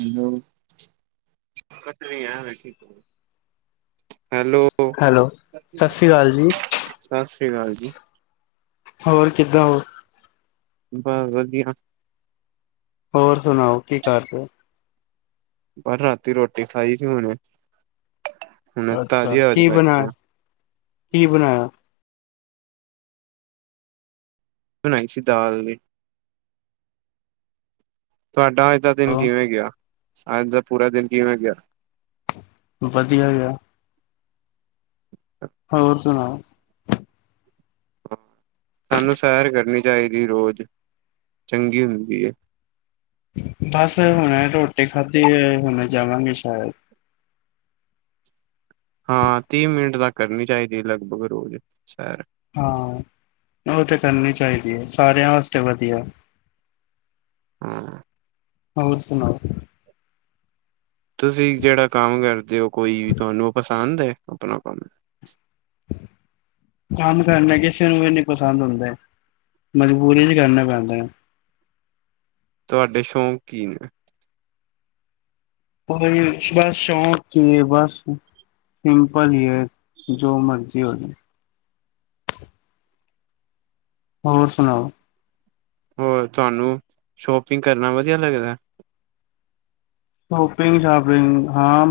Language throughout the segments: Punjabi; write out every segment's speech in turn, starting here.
Hello. [unintelligible] Hello, hello, Sri Akal ਜੀ, ਸਤਿ ਸ੍ਰੀ ਅਕਾਲ ਜੀ। ਹੋਰ ਕਿੱਦਾਂ ਓ? ਬਸ ਵਧੀਆ। ਹੋਰ ਸੁਣਾਓ ਕੀ ਕਰ ਰੇ ਓ? ਪਰ ਰਾਤੀ ਰੋਟੀ ਖਾਈ ਸੀ ਹੁਣ ਅੱਛਾ, ਤਾਜ਼ੀ ਹਵਾ ਚ ਕੀ ਬੈਠੇ ਬਣਾਇਆ ਆ ਕੀ ਬਣਾਇਆ? ਬਣਾਈ ਸੀ ਦਾਲ ਨੇ ਤੁਹਾਡਾ ਅੱਜ ਦਾ ਦਿਨ ਹੋ ਕਿਵੇਂ ਗਿਆ ਅੱਜ ਦਾ ਪੂਰਾ ਦਿਨ ਕਿਵੇਂ ਗਿਆ? ਵਧੀਆ ਗਿਆ। [unintelligible] ਹੋਰ ਸੁਣਾਓ? ਸਾਨੂੰ ਸੈਰ ਕਰਨੀ ਚਾਹੀਦੀ ਰੋਜ਼ ਚੰਗੀ ਹੁੰਦੀ ਏ। ਬਸ ਹੁਣੇ ਰੋਟੀ ਖਾਧੀ ਏ ਹੁਣੇ ਜਾਵਾਂਗੇ ਸ਼ੈਰ। ਹਾਂ, ਤੀਹ ਮਿੰਟ ਤੱਕ ਕਰਨੀ ਚਾਹੀਦੀ ਲਗਭਗ ਰੋਜ਼ ਸੈਰ। ਹਾਂ, ਓ ਤੇ ਕਰਨੀ ਚਾਹੀਦੀ ਐ ਸਾਰਿਆਂ ਵਾਸਤੇ ਵਧੀਆ। [inaudible] ਹੋਰ ਸੁਣਾਓ? ਤੁਸੀਂ ਜਿਹੜਾ ਕੰਮ ਕਰਦੇ ਓ ਕੋਈ ਵੀ ਤੁਹਾਨੂੰ ਪਸੰਦ ਐ ਆਪਣਾ ਕੰਮ। ਕੰਮ ਕਰਨਾ ਕਿਸੇ ਨੂੰ ਵੀ ਨੀ ਪਸੰਦ ਹੁੰਦੇ ਮਜਬੂਰੀ ਚ ਕਰਨੇ ਪੈਂਦੇ ਨੇ। ਤੁਹਾਡੇ ਸ਼ੌਂਕ ਕੀ ਨੇ? ਕੋਈ ਬਸ ਸ਼ੌਕ ਈ ਐ ਬਸ। ਸਿੰਪਲ ਈ ਐ ਜੋ ਮਰਜ਼ੀ ਹੋਜੇ। ਹੋਰ ਸੁਣਾਓ? ਹੋਰ ਤੁਹਾਨੂੰ ਸ਼ੋਪਿੰਗ ਕਰਨਾ ਵਧੀਆ ਲੱਗਦਾ। ਸ਼ੋਪਿੰਗ ਸ਼ਾਪਿੰਗ ਹਾਂ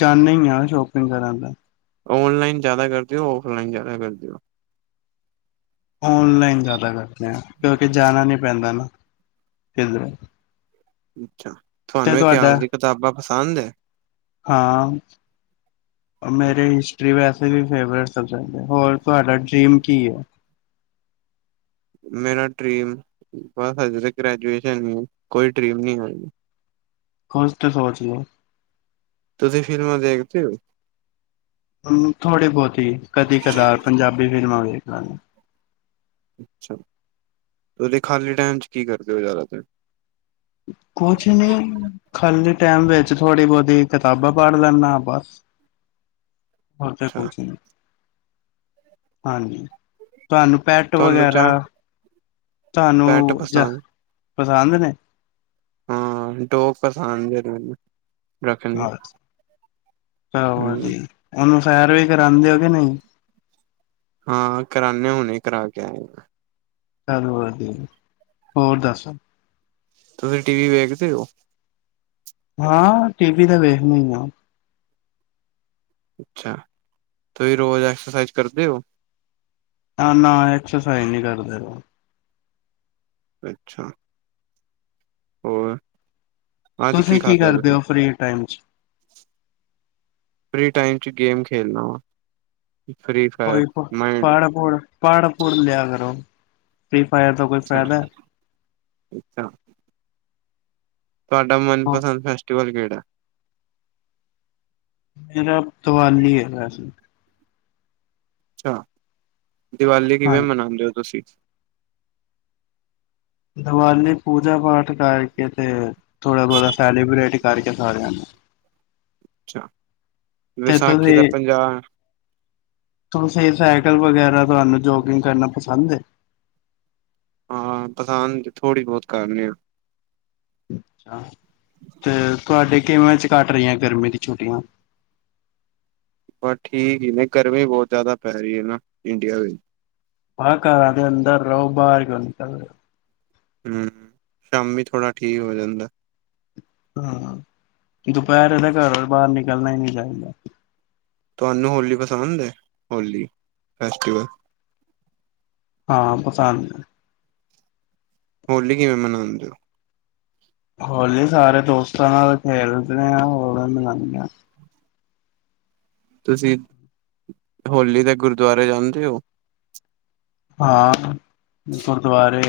ਜਾਣੇ ਈ ਆ ਸ਼ੋਪਿੰਗ ਕਰਨ ਤੇ। ਔਨਲਾਈਨ ਜ਼ਿਆਦਾ ਕਰਦੇ ਓ ਔਫਲਾਈਨ ਜ਼ਿਆਦਾ ਕਰਦੇ ਓ। ਔਨਲਾਈਨ ਜ਼ਿਆਦਾ ਕਰਦੇ ਆ ਕਿਉਂਕਿ ਜਾਣਾ ਨੀ ਪੈਂਦਾ ਨਾ ਕਿਧਰੇ। ਅੱਛਾ, ਤੇ ਤੁਹਾਨੂੰ ਤੁਹਾਡਾ ਇਤਿਹਾਸ ਦੀ ਕਿਤਾਬਾਂ ਪਸੰਦ ਏ? ਹਾਂ, ਮੇਰੇ ਹਿਸਟਰੀ ਵੈਸੇ ਵੀ ਫੇਵਰਟ ਸਬਜੈਕਟ ਹੋਰ ਤੁਹਾਡਾ ਡਰੀਮ ਕੀ ਐ? ਮੇਰਾ ਡਰੀਮ ਬਸ ਹਜੇ ਤੇ ਗ੍ਰੈਜੂਏਸ਼ਨ ਏ ਕੋਈ ਡਰੀਮ ਨੀ ਐ। ਕੁਝ ਤੇ ਸੋਚਲੋ। ਤੁਸੀਂ ਫਿਲਮਾਂ ਦੇਖਦੇ ਓ? ਥੋੜੀ ਬਹੁਤੀ ਕਦੀ ਕਦਾਰ, ਪੰਜਾਬੀ ਫਿਲਮਾਂ ਵੇਖ ਲਾਂਗੇ। ਅੱਛਾ, ਤੁਸੀਂ ਖਾਲੀ ਟਾਈਮ 'ਚ ਕੀ ਕਰਦੇ ਓ ਜ਼ਿਆਦਾਤਰ। ਕੁਛ ਨੀ ਖਾਲੀ ਟੈਮ ਵਿੱਚ, ਥੋੜ੍ਹੀ ਬਹੁਤੀ ਕਿਤਾਬਾਂ ਪੜ੍ਹ ਲੈਣਾ ਬਸ। [inaudible] ਹੋਰ ਤੇ ਅੱਛਾ ਕੁਛ ਨਹੀਂ, ਹਾਂਜੀ। ਤੁਹਾਨੂੰ ਪੈਟ ਤੁਹਾਨੂੰ ਵਗੈਰਾ, ਚਾਹ ਪੈਟ ਤੁਹਾਨੂੰ ਜ ਪਸੰਦ ਪਸੰਦ ਨੇ? ਹੂੰ, ਡੋਗ ਪਸੰਦ ਏ ਮੈਨੂੰ। ਰੱਖਣੀ ਅਛ, ਚਲੋ ਹੋਰ ਹਮ ਜੀ, ਉਹਨੂੰ ਸੈਰ ਵੀ ਕਰਾਂਦੇ ਓ ਕੇ ਨਹੀਂ‌। ਹਾਂ ਕਰਾਣੇ, ਹੁਣੇ ਕਰਾ ਕੇ ਆਏ। ਚਲ ਵਧੀਆ, ਹੋਰ ਦੱਸ? ਤੁਸੀਂ ਟੀ ਵੀ ਵੇਖਦੇ ਹੋ? ਹਾਂ, ਟੀ ਵੀ ਤੇ ਵੇਖਣੀ ਆ। ਅੱਛਾ, ਤੁਸੀਂ ਰੋਜ਼ ਐਕਸਰਸਾਈਜ਼ ਕਰਦੇ ਓ? ਆ, ਨਾ ਐਕਸਰਸਾਈਜ਼ ਨੀ ਕਰਦੇ ਰੋ ਅੱਛਾ। ਹੋਰ। ਅੱਜ ਤੁਸੀਂ ਕੀ ਖਾਧਾ ਕਰਦੇ ਤੁਸੀਂ ਓ, ਫ੍ਰੀ ਟਾਈਮ 'ਚ? ਫ੍ਰੀ ਟਾਈਮ 'ਚ ਗੇਮ ਖੇਲਣਾ ਵਾ। ਉ ਫ੍ਰੀ 'ਚ। ਕੋਈ ਪਹ, ਪੜ-ਪੂੜ, ਪੜ-ਪੂੜ ਲਿਆ ਕਰੋ, ਫ੍ਰੀ ਫਾਇਰ ਦਾ ਕੋਈ ਅੱਛਾ ਫ਼ਾਇਦਾ। ਅੱਛਾ। ਤੁਹਾਡਾ ਹੈ ਮਨਪਸੰਦ ਫੈਸਟੀਵਲ ਕਿਹੜਾ? ਮੇਰਾ ਤਵਾਲੀ ਐ ਵੈਸੇ। ਅੱਛਾ, ਦੀਵਾਲ਼ੀ ਕਿਵੇਂ ਹਾਂਜੀ ਮਨਾਉਂਦੇ ਓ ਤੁਸੀਂ। ਦੀਵਾਲੀ, ਪੂਜਾ ਪਾਠ ਕਰਕੇ ਤੇ ਥੋੜਾ ਬਹੁਤਾ ਸੈਲੀਬ੍ਰੇਟ ਕਰਕੇ ਸਾਰਿਆਂ ਨੂੰ। ਅੱਛਾ। ਤੇ ਵਿਸਾਖੀ ਦਾ ਤੁਹੀਂ। ਪੰਜਾਬ ਤੁਸੀਂ ਸਾਈਕਲ ਵਗੈਰਾ, ਤੁਹਾਨੂੰ ਜੋਗਿੰਗ ਕਰਨਾ ਪਸੰਦ ਏ। ਹਾਂ, ਪਸੰਦ ਥੋੜ੍ਹੀ ਬਹੁਤ ਕਰਨੇ ਆ। ਅੱਛਾ, ਤੇ ਤੁਹਾਡੇ ਕਿਵੇਂ 'ਚ ਕੱਟ ਰਹੀਆਂ, ਗਰਮੀ ਦੀ ਛੁੱਟੀਆਂ। ਬ ਠੀਕ ਈ ਨੇ, ਗਰਮੀ ਬਹੁਤ ਜ਼ਿਆਦਾ ਪੈ ਰੀ ਐ ਨਾ, ਇੰਡੀਆ ਵਿੱਚ। ਹਾਂ, ਘਰਾ ਦੇ ਅੰਦਰ ਰਹੋ, ਬਾਹਰ ਕਿਉਂ ਨਿਕਲਣਾ। ਹੂੰ, ਸ਼ਾਮੀ ਥੋੜਾ ਠੀਕ ਹੋ ਜਾਂਦਾ। ਹੁੰ, ਦੁਪਹਿਰ ਵੇਲੇ ਘਰੋ ਬਾਹਰ ਨਿਕਲਣਾ ਈ ਨਹੀਂ ਚਾਹੀਦਾ। ਤੁਹਾਨੂੰ ਹੋਲੀ ਪਸੰਦ ਏ, ਹੋਲੀ ਫੈਸਟੀਵਲ। ਹਾਂ, ਪਸੰਦ। ਹੋਲੀ ਕਿਵੇਂ ਮਨਾਂਦੇ ਓ? ਹੋਲੀ, ਸਾਰੇ ਦੋਸਤਾਂ ਨਾਲ ਖੇਲਦੇ ਆ, ਹੋਲੀ ਮਨਾਂਨੇ ਆ। ਤੁਸੀਂ ਡੋਹਲੀ ਤੇ ਗੁਰਦੁਆਰੇ ਜਾਂਦੇ ਓ? ਹਾਂ ਗੁਰਦੁਵਾਰੇ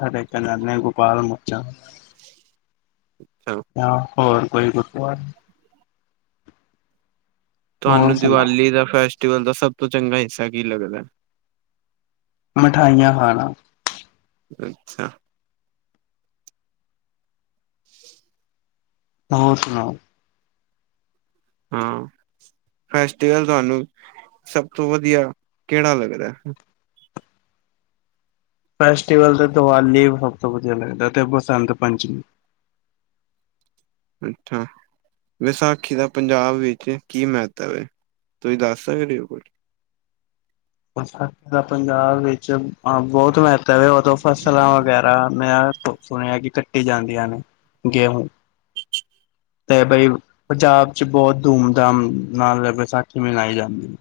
ਥੜੇ ਕੇ ਨਾਨੇ, ਗੋਪਾਲ ਮੁੱਚਾ, ਅੱਛਾ ਆ। ਹੋਰ ਕੋਈ ਗੁਰਦਵਾਰ ਤੁਹਾਨੂੰ ਦੀਵਾਲੀ ਦਾ ਫੈਸਟੀਵਲ ਦਾ ਸਭ ਤੋਂ ਚੰਗਾ ਹਿੱਸਾ ਕੀ ਲੱਗਦਾ? ਮਠਾਈਆਂ ਖਾਣਾ। ਅੱਛਾ। ਹੋਰ ਸੁਣਾਓ? ਹੂ, ਫੈਸਟੀਵਲ ਤੁਹਾਨੂੰ, ਸਭ ਤੋਂ ਵਧੀਆ ਕਿਹੜਾ ਲੱਗਦਾ? ਫੈਸਟੀਵਲ ਤੇ ਦੀਵਾਲ਼ੀ ਸਭ ਤੋਂ ਵਧੀਆ ਲੱਗਦਾ ਤੇ ਬਸੰਤ ਪੰਚਮੀ। ਅੱਛਾ। ਵਿਸਾਖੀ ਦਾ ਪੰਜਾਬ ਵਿੱਚ ਕੀ ਮਹੱਤਵ ਹੈ ਤੁਸੀਂ ਦੱਸ ਸਕਦੇ ਓ ਕੁਝ? ਵਿਸਾਖੀ ਦਾ ਪੰਜਾਬ ਵਿੱਚ ਬਹੁਤ ਮਹੱਤਵ ਐ ਓਦੋਂ ਫਸਲਾਂ ਵਗੈਰਾ। ਸੁਣਿਆ ਕੀ ਕੱਟੀ ਜਾਂਦੀਆਂ ਨੇ ਗੇਹੂ। ਤੇ ਬਈ ਪੰਜਾਬ ਚ ਬਹੁਤ ਧੁਮ- ਧਾਮ ਨਾਲ ਵਿਸਾਖੀ ਮਨਾਈ ਜਾਂਦੀ।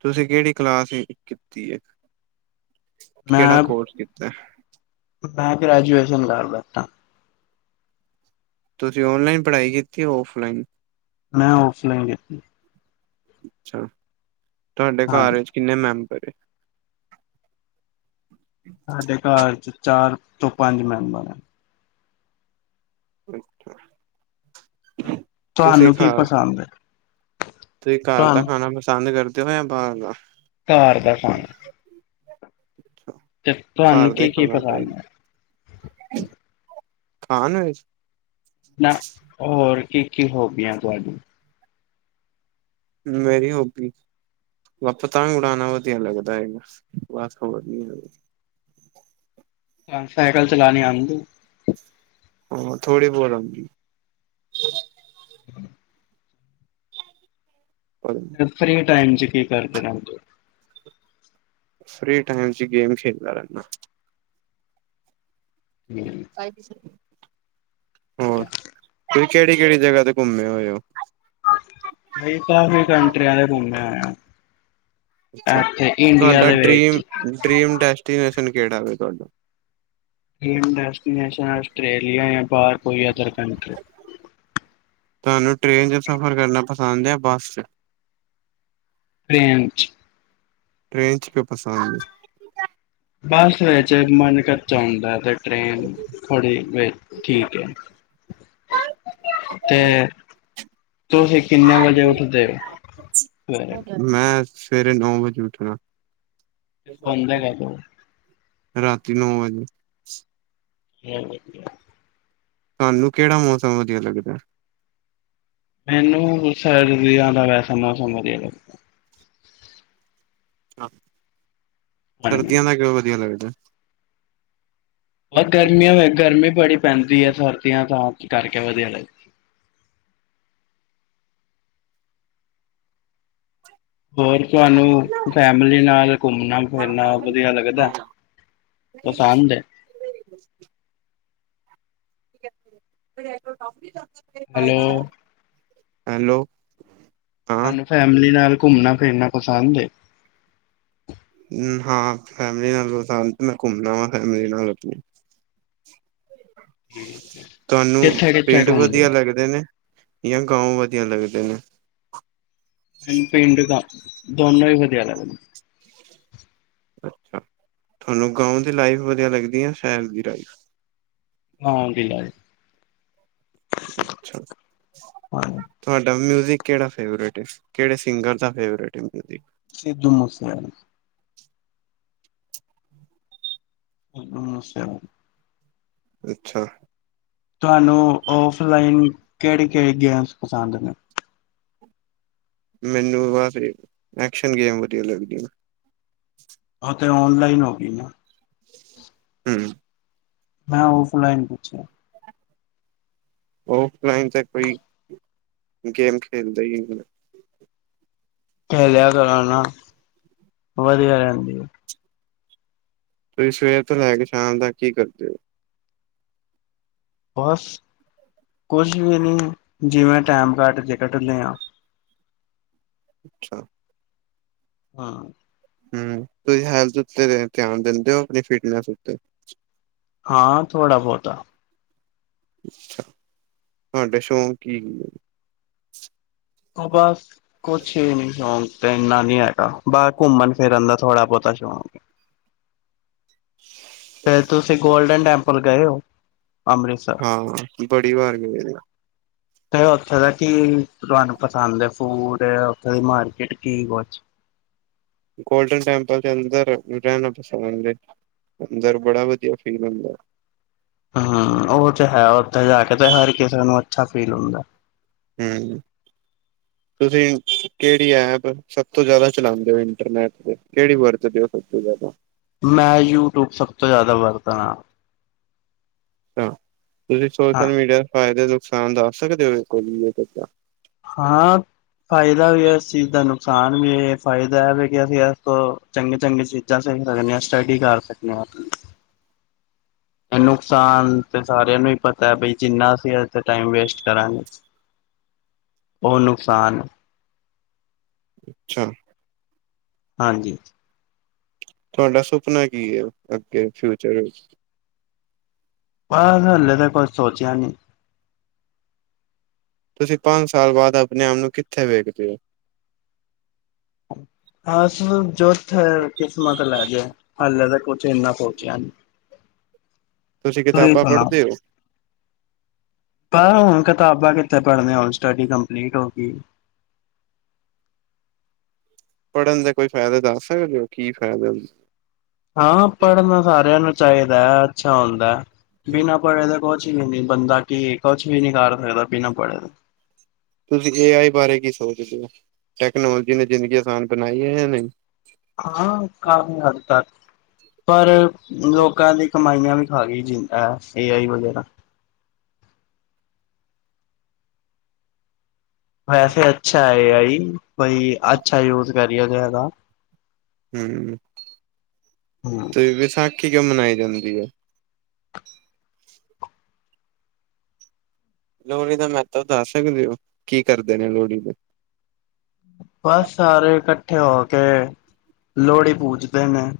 ਤੁਸੀਂ ਕਿਹੜੀ ਕਲਾਸ ਕੀਤੀ ਐ ਕਿਹੜਾ ਮੈਂ ਕੋਰਸ ਕੀਤੈ। ਮੈਂ ਗ੍ਰੈਜੂਏਸ਼ਨ ਕਰਦਾ ਪਿਆ। ਤੁਸੀਂ ਔਨਲਾਈਨ ਪੜ੍ਹਾਈ ਕੀਤੀ ਔਫਲਾਈਨ? ਮੈਂ ਔਫਲਾਾਈਨ ਕੀਤੀ। ਅੱਛਾ ਤੁਹਾਡੇ ਘਰ ਹਾਂਜੀ ਵਿੱਚ ਕਿੰਨੇ ਮੈਂਬਰ ਏ? ਸਾਡੇ ਘਰ ਚ ਚਾਰ ਤੋਂ ਪੰਜ ਮੈਂਬਰ ਐ। ਅੱਛਾ। ਤੁਸੀਂ ਤੁਹਾਨੂੰ ਕੀ ਖਾ ਪਸੰਦ ਹੈ ਤੁਸੀਂ ਘਰ ਦਾ ਤੁਹਾਨੂੰ ਖਾਣਾ ਪਸੰਦ ਕਰਦੇ ਓ ਜਾਂ ਬਾਰ ਦਾ? ਘਰ ਦਾ ਖਾਣਾ। ਤੇ ਤੁਹਾਨੂੰ ਘਰ ਦਾ ਈ ਕੀ-ਕੀ ਖਾਣਾ ਚਾਈਦੈ। ਪਸੰਦ ਹੈ ਖਾਣ ਵਿਚ। ਨਾ ਹੋਰ ਕੀ-ਕੀ ਹੋਬੀਆਂ ਤੁਹਾਡੀ? ਮੇਰੀ ਹੋਬੀ ਵਾ ਪਤੰਗ ਉੜਾਣਾ ਵਧੀਆ ਲੱਗਦਾ ਹੈਗਾ ਬਸ ਹੋਰ ਨੀ। ਸਾਈਕਲ ਚਲਾਣੀ ਆਂਦੀ? ਹਾਂ ਥੋੜੀ ਬੋਤ ਆਂਦੀ। [unintelligible] [inaudible] ਫਰੀ ਟਾਈਮ ਚ ਕੀ ਕਰਦੇ ਰੈਂਦੇ ਓ? ਫ੍ਰੀ ਟਾਈਮ ਚ ਗੇਮ ਖੇਲਦਾ ਰੈਨਾ। ਹੂੰ। ਫਾਈ [inaudible] [unintelligible] ਤੁਸੀਂ ਕੇੜੀ-ਕੇੜੀ ਜਗ੍ਹਾ ਤੇ ਘੁੰਮੇ ਹੋਏ ਓ? ਵੈਸੇ ਕਾਫੀ ਕੰਟਰੀਆਂ ਦੇ ਘੁੰਮੇ ਹੋਏ ਆ। ਅੱਛਾ ਤੁਹਾਡਾ ਦੇ ਵਿੱਚ ਡਰੀਮ ਡੈਸਟੀਨੇਸ਼ਨ ਕੇੜਾ ਤੁਹਾਡਾ? ਡ੍ਰੀਮ ਡੈਸਟੀਨੇਸ਼ਨ ਆਸਟ੍ਰੇਲੀਆ ਜਾਂ ਬਾਰ ਕੋਈ ਅਦਰ ਕੰਟਰੀ। ਤੁਹਾਨੂੰ ਟ੍ਰੇਨ ਚ ਸਫ਼ਰ ਕਰਨਾ ਪਸੰਦ ਐ ਬੱਸ ਚ? ਟ੍ਰੇਨ ਚ। ਟ੍ਰੇਨ ਚ ਕਿਓ ਪਸੰਦ ਏ? ਬੱਸ ਵਿੱਚ ਮਨ ਕੱਚਾ ਹੁੰਦਾ ਤੇ ਟ੍ਰੇਨ ਬੜੇ ਬਾਈ ਠੀਕ ਐ। [unintelligible] ਅਤੇ ਤੁਸੀ ਕਿੰਨੇ ਵਜੇ ਉੱਠਦੇ ਓ ਸਵੇਰੇ? ਏ? ਮੈਂ ਸਵੇਰੇ ਨੌ ਵਜੇ ਉੱਠਣਾ। ਸੌਂਦੇ ਕਦੋਂ? ਰਾਤੀ ਨੌ ਵਜੇ। ਹੂੰ, ਹੋਰ ਵਧੀਆ। ਤੁਹਾਨੂੰ ਕੇੜਾ ਮੌਸਮ ਵਧੀਆ ਲੱਗਦੈ? ਮੈਨੂੰ ਸਰਦੀਆਂ ਦਾ ਵੈਸਾ ਮੌਸਮ ਵਧੀਆ ਲੱਗ ਲੱਗਦਾ। ਸਰਦੀਆਂ ਦਾ ਕਿਓ ਵਧੀਆ ਲੱਗਦਾ? ਬ ਗਰਮੀਆਂ ਗਰਮੀ ਬੜੀ ਪੈਂਦੀ ਐ ਸਰਦੀਆਂ ਤਾਂ ਕਰਕੇ ਵਧੀਆ ਲੱਗ ਹੋਰ ਤੁਹਾਨੂੰ ਫੈਮਲੀ ਨਾਲ ਘੁੰਮਣਾ ਫਿਰਨਾ ਵਧੀਆ ਲੱਗਦੈ? ਪਸੰਦ ਏ! Hello [unintelligible] hello. ਹਾਂ ਤੁਹਾਨੂੰ ਫੈਮਿਲੀ ਨਾਲ ਘੁੰਮਣਾ ਫਿਰਨਾ ਪਸੰਦ ਏ? ਹਾਂ, ਫੈਮਿਲੀ ਨਾਲ [unintelligible] ਮੈਂ ਘੁੰਮਣਾ ਵਾ ਫੈਮਿਲੀ ਨਾਲ ਆਪਣੀ ਤੁਹਾਨੂੰ, ਕਿੱਥੇ ਕਿੱਥੇ ਪਿੰਡ ਘੁੰਮਦੇ ਹੋ? ਵਧੀਆ ਲੱਗਦੇ ਨੇ? ਜਾਂ ਗਾਓਂ ਵਧੀਆ ਲੱਗਦੇ ਨੇ? ਪਿੰਡ ਗਾਂ ਦੋਨੋ ਈ ਵਧੀਆ ਲੱਗਦੇ ਨੇ। ਅੱਛਾ, ਤੁਹਾਨੂੰ ਗਾਓਂ ਦੀ ਲਾਈਫ ਵਧੀਆ ਲੱਗਦੀ ਆ ਜਾ ਸ਼ਹਿਰ ਦੀ ਲਾਈਫ? ਗਾਓਂ ਦੀ ਲਾਈਫ ਅੱਛਾ। ਹਾਂ ਤੁਹਾਡਾ ਮਿਊਜ਼ਿਕ ਕਿਹੜਾ ਫੇਵਰੇਟ ਕਿਹੜੇ ਸਿੰਗਰ ਦਾ ਫੇਵਰੇਟ ਐ ਮਿਊਜ਼ਿਕ। ਸਿੱਧੂ ਮੂਸੇ ਆਲੇ। ਸਿੱਧੂ ਮੂਸੇ ਆਲਾ। ਅੱਛਾ। ਤੁਹਾਨੂੰ ਔਫਲਾਈਨ, ਕਿਹੜੀ ਕਿਹੜੀ ਗੇਮਸ ਪਸੰਦ ਨੇ? ਮੈਨੂੰ ਬਸ ਐਕਸ਼ਨ ਗੇਮ ਵਧੀਆ ਲੱਗਦੀ ਓ ਤੇ ਔਨਲਾਈਨ ਹੋਗੀ ਨਾ ਹੂੰ, ਮੈਂ ਔਫਲਾਈਨ ਪੁੱਛਿਆ? ਔਫਲਾਈਨ ਤੇ ਕੋਈ ਗੇਮ ਖੇਲਦੇ ਈ ਨੀ ਖੇਲਿਆ ਕਰੋ ਨਾ ਵਧੀਆ ਰਹਿੰਦੀ ਐ ਤੁਸੀਂ ਸਵੇਰ ਤੋਂ ਲੈ ਕੇ ਸ਼ਾਮ ਤੱਕ ਕੀ ਕਰਦੇ ਓ? ਬਸ ਕੁਛ ਵੀ ਨੀ ਜਿਵੇਂ ਟੈਮ ਕੱਟ ਜੇ ਕੱਢ ਲਿਆ ਅੱਛਾ। ਹਾਂ। ਹੂੰ, ਤੁਸੀਂ ਹੈਲਥ ਉਤੇ ਧਿਆਨ ਦਿੰਦੇ ਓ ਆਪਣੀ ਫਿਟਨੈਸ ਉਤੇ? ਹਾਂ ਥੋੜ੍ਹਾ ਬੋਤਾ ਤੁਹਾਡੇ ਸ਼ੌਂਕ ਕੀ ਹੁੰਦੇ? ਓ ਬਸ ਕੁਛ ਵੀ ਨੀ ਸ਼ੌਕ ਤੇ ਇੰਨਾ ਨੀ ਹੈਗਾ ਬਾਰ ਘੁੰਮਣ- ਫਿਰਨ ਦਾ ਥੋੜਾ ਬਹੁਤਾ ਸ਼ੌਕ ਏ ਕਦੇ ਤੁਸੀਂ ਗੋਲਡਨ ਟੈਂਪਲ ਗਏ ਓ ਅੰਮ੍ਰਿਤਸਰ? ਹਾਂ ਬੜੀ ਵਾਰ ਗਏ ਨੇ ਤੇ ਓਥੇ ਦਾ ਕਿ ਤੁਹਾਨੂੰ ਪਸੰਦ ਐ ਫੂਡ? ਤੇ ਉੱਥੇ ਦੀ ਮਾਰਕੀਟ ਕੀ ਕੁੱਛ? ਗੋਲਡਨ ਟੈਪਲ ਚ ਅੰਦਰ ਰਹਿਣਾ ਪਸੰਦ ਏ। ਅੰਦਰ ਬੜਾ ਵਧੀਆ ਫੀਲ ਹੁੰਦਾ। ਹਾਂ, ਉਹ ਚ ਹੈ। ਉੱਥੇ ਜਾ ਕੇ ਤੇ ਹਰ ਕਿਸੇ ਨੂੰ ਅੱਛਾ ਫੀਲ ਹੁੰਦਾ। ਹੂੰ, ਤੁਸੀਂ ਕਿਹੜੀ ਐਪ ਸਭ ਤੋਂ ਜ਼ਿਆਦਾ ਚਲਾਂਦੇ ਓ ਇੰਟਰਨੈਟ ਤੇ ਕਿਹੜੀ ਵਰਤਦੇ ਓ ਸਭ ਤੋਂ ਜ਼ਿਆਦਾ ਮੈਂ ਯੂਟਿਊਬ ਸਭ ਤੋਂ ਜ਼ਿਆਦਾ ਵਰਤਣਾ ਅੱਛਾ, ਤੁਸੀਂ ਹਾਂ ਸੋਸ਼ਲ ਮੀਡੀਆ ਦੇ ਫਾਇਦੇ ਨੁਕਸਾਨ ਦੱਸ ਸਕਦੇ ਓ [unintelligible] ਹਾਂ ਫਾਇਦਾ ਵੀ ਐ ਇਸ ਚੀਜ਼ ਦਾ ਨੁਕਸਾਨ ਵੀ ਐ ਫਾਇਦਾ ਐ ਵੀ ਅਸੀਂ ਇਸ ਤੋਂ ਚੰਗੇ ਚੰਗੀ ਚੀਜ਼ਾਂ ਸਿੱਖ ਸਕਦੇ ਆ। ਸਟੱਡੀ ਕਰ ਸਕਦੇ ਆ ਏ ਨੁਕਸਾਨ ਤੇ ਸਾਰਿਆਂ ਨੂੰ ਈ ਪਤਾ ਵੀ ਜਿੰਨਾ ਅਸੀਂ ਏਦੇ ਤੇ ਟਾਈਮ ਵੇਸਟ ਕਰਾਂਗੇ [inaudible] ਉਹ ਨੁਕਸਾਨ ਅੱਛਾ। ਹਾਂਜੀ। ਤੁਹਾਡਾ ਸੁਪਨਾ ਕੀ ਹੈ? ਅੱਗੇ ਫਿਊਚਰ ਵਿੱਚ ਬਸ ਹਲੇ ਤਾਂ ਕੋਈ ਸੋਚਿਆ ਨੀ ਤੁਸੀਂ ਪੰਜ ਸਾਲ ਬਾਅਦ ਆਪਣੇ ਆਪ ਨੂੰ ਕਿੱਥੇ ਵੇਖਦੇ ਹੋ? ਹ ਜੋਥ ਕਿਸਮਤ ਲੈ ਜਾਇ ਹੱਲੇ ਤੇ ਕੁਝ ਇਨਾ ਸੋਚਿਆ ਨਹੀਂ ਤੁਸੀਂ ਕਿਤਾਬਾਂ ਸੁਣਾਓ? ਪੜ੍ਹਦੇ ਹੋ ਪਰ ਹੁਣ ਕਿਤਾਬਾਂ ਕਿੱਥੇ ਪੜ੍ਹਨੀਆਂ ਹੁਣ ਸਟੱਡੀ ਕੰਪਲੀਟ ਹੋ ਗਈ ਪੜ੍ਹਨ ਦੇ ਕੋਈ ਫਾਇਦਾ ਦੱਸ ਸਕਦੇ ਹੋ ਕੀ ਫਾਇਦਾ? ਹਾਂ ਪੜ੍ਹਨਾ ਸਾਰਿਆਂ ਨੂੰ ਚਾਹੀਦਾ ਹੈ, ਅੱਛਾ ਹੁੰਦਾ ਬਿਨਾਂ ਪੜ੍ਹੇ ਦੇ। ਕੁਛ ਵੀ ਨੀ ਬੰਦਾ ਕੀ ਕੁਛ ਵੀ ਨੀ ਕਰ ਸਕਦਾ ਪੀ ਨਾ ਪੜ੍ਹੇ। ਤੁਸੀਂ ਏ ਆਈ ਬਾਰੇ ਕੀ ਸੋਚਦੇ ਹੋ? ਟੈਕਨੋਲੋਜੀ ਨੇ ਜ਼ਿੰਦਗੀ ਆਸਾਨ ਬਣਾਈ ਹੈ ਜਾਂ ਨਹੀਂ? ਹਾਂ ਕਾਫੀ ਹੱਦ ਤੱਕ ਪਰ ਲੋਕਾਂ ਦੀ ਕਮਾਈਆਂ ਵੀ ਖਾ ਗਈ ਜੀ। ਹੈ ਸਹੀ ਆ ਹੀ ਵਗੈਰਾ। ਵੈਸੇ ਅੱਛਾ ਹੈ ਏ ਆਈ ਬਈ ਅੱਛਾ ਯੂਜ ਕਰਏ ਜ਼ਿਆਦਾ। ਹੂੰ ਹੂੰ ਤੇ ਵਿਸਾਖੀ ਕਿਉਂ ਮਨਾਈ ਜਾਂਦੀ ਹੈ? ਲੋਹੜੀ ਦਾ ਮਹੱਤਵ ਦੱਸ ਸਕਦੇ ਹੋ ਕੀ ਕਰਦੇ ਨੇ ਲੋਹੜੀ ਤੇ? ਬਸ ਸਾਰੇ ਇਕੱਠੇ ਹੋ ਕੇ ਲੋਹੜੀ ਪੂਜਦੇ ਨੇ।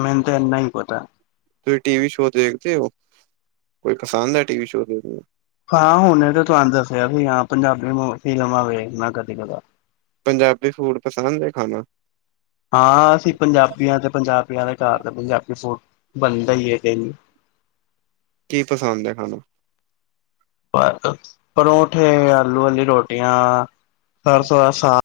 ਮੈਨੂੰ ਤੇ ਇੰਨਾ ਹੀ ਪਤਾ। ਤੁਸੀਂ ਟੀ ਵੀ ਸ਼ੋ ਦੇਖਦੇ ਹੋ ਕੋਈ ਪਸੰਦ ਹੈ, ਟੀ ਵੀ ਸ਼ੋ। ਹਾਂ ਹੁਣ ਤੇ ਤੁਹਾਨੂੰ ਦੱਸਿਆ ਵੀ ਹਾਂ ਪੰਜਾਬੀ ਫਿਲਮਾਂ ਵੇਖਣਾ ਕਦੇ ਕਦਾ। ਪੰਜਾਬੀ ਫੂਡ ਪਸੰਦ ਖਾਣਾ ਹਾਂ ਅਸੀਂ ਪੰਜਾਬੀਆਂ ਤੇ ਪੰਜਾਬੀਆਂ ਦੇ ਘਰ ਦੇ ਪੰਜਾਬੀ ਫੂਡ ਬਣਦਾ ਹੀ ਹੈ ਡੇਲੀ। ਕੀ ਪਸੰਦ ਹੈ ਖਾਣਾ? ਬਸ ਪਰੌਠੇ ਆਲੂ ਵਾਲੀ ਰੋਟੀਆਂ। ਸਰਸੋਂ ਦਾ ਸਾਗ।